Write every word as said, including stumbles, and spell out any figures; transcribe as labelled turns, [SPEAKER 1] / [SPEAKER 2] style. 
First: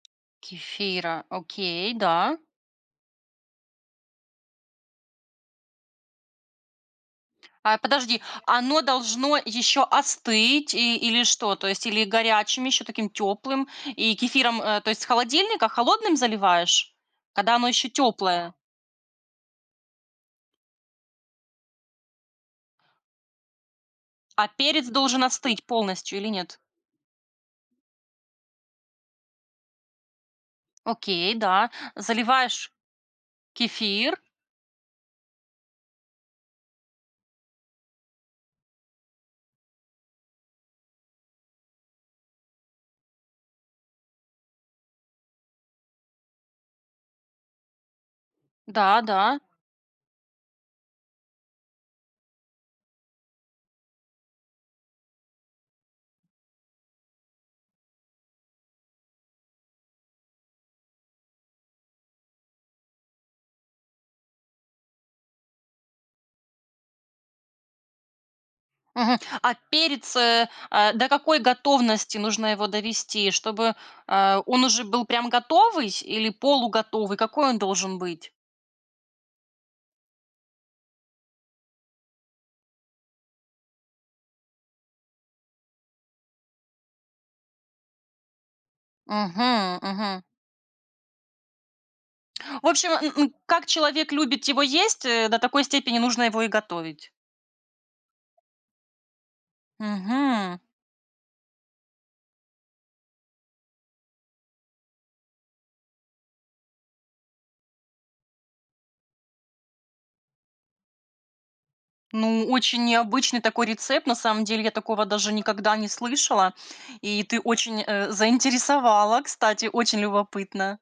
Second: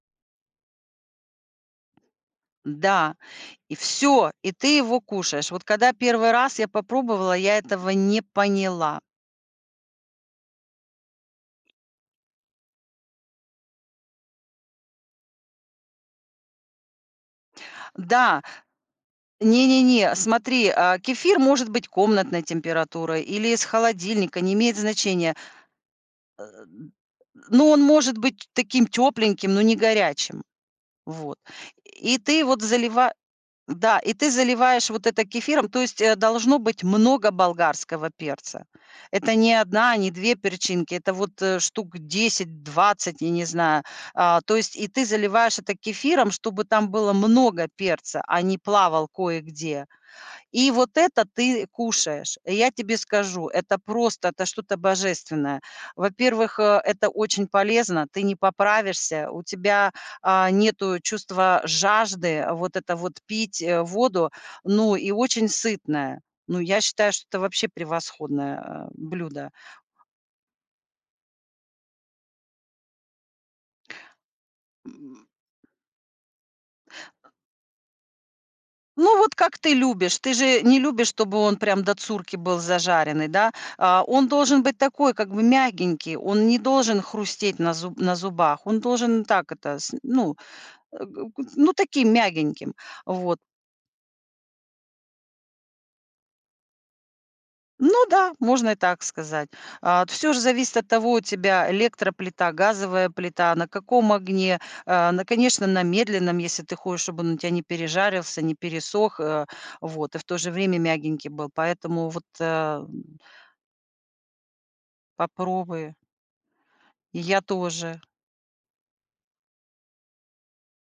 [SPEAKER 1] Кефира. Окей, да.
[SPEAKER 2] М-да! И всё. И ты его кушаешь. Вот когда первый раз я попробовала, я
[SPEAKER 1] А
[SPEAKER 2] этого не
[SPEAKER 1] подожди, оно
[SPEAKER 2] поняла.
[SPEAKER 1] должно еще остыть и, или что? То есть или горячим, еще таким теплым, и кефиром, э, то есть с холодильника холодным заливаешь, когда оно еще
[SPEAKER 2] Да!
[SPEAKER 1] теплое?
[SPEAKER 2] Не-не-не. Смотри, э, кефир может быть комнатной температуры или из холодильника,
[SPEAKER 1] А
[SPEAKER 2] не имеет
[SPEAKER 1] перец должен
[SPEAKER 2] значения.
[SPEAKER 1] остыть полностью или
[SPEAKER 2] Э,
[SPEAKER 1] нет?
[SPEAKER 2] д Ну он может быть таким тепленьким, но не горячим.
[SPEAKER 1] Окей,
[SPEAKER 2] Вот.
[SPEAKER 1] да.
[SPEAKER 2] И ты вот
[SPEAKER 1] Заливаешь
[SPEAKER 2] залива да, и
[SPEAKER 1] кефир
[SPEAKER 2] ты заливаешь вот это кефиром. То есть, э, должно быть много болгарского перца. Это не одна, не две перчинки, это вот, э, штук десять, двадцать, я не знаю. Э, то есть и ты заливаешь это кефиром, чтобы там было много перца, а не
[SPEAKER 1] Да,
[SPEAKER 2] плавал
[SPEAKER 1] да.
[SPEAKER 2] кое-где. И вот это ты кушаешь. Э, я тебе скажу, это просто, это что-то божественное. Во-первых, э, это очень полезно. Ты не поправишься, у тебя, а, нету чувства жажды. Вот это вот, пить, э, воду. Ну и очень сытное. Ну, я считаю, что это вообще превосходное, э,
[SPEAKER 1] Мгм.
[SPEAKER 2] блюдо.
[SPEAKER 1] А перец, э, э, до какой готовности нужно его довести, чтобы, э, он уже был
[SPEAKER 2] М.
[SPEAKER 1] прям готовый сь или полуготовый? Какой он должен быть?
[SPEAKER 2] Ну, вот как ты любишь. Ты же не любишь, чтобы он прям до цурки был зажаренный, да? Э, он должен быть такой, как бы мягенький, он не должен хрустеть на зуб на зубах, он должен так это,
[SPEAKER 1] Мгм,
[SPEAKER 2] с
[SPEAKER 1] мгм.
[SPEAKER 2] ну, э, г г ну таким
[SPEAKER 1] В
[SPEAKER 2] мягеньким.
[SPEAKER 1] общем, н н
[SPEAKER 2] Вот.
[SPEAKER 1] как человек любит его есть, э, до такой степени нужно его и готовить.
[SPEAKER 2] Ну да, можно и так сказать. А, т всё же
[SPEAKER 1] Мгм.
[SPEAKER 2] зависит от того, у тебя электроплита, газовая плита, на каком огне. Э, на, конечно, на медленном, если ты хочешь, чтобы он у тебя не пережарился, не пересох, э, вот, и в то же время мягенький был. Поэтому вот,
[SPEAKER 1] Ну, очень
[SPEAKER 2] эм.
[SPEAKER 1] необычный такой рецепт, на самом деле. Я такого даже никогда не
[SPEAKER 2] Попробуй.
[SPEAKER 1] слышала.
[SPEAKER 2] И
[SPEAKER 1] И ты
[SPEAKER 2] я
[SPEAKER 1] очень,
[SPEAKER 2] тоже.
[SPEAKER 1] э, заинтересовала, кстати, очень любопытно.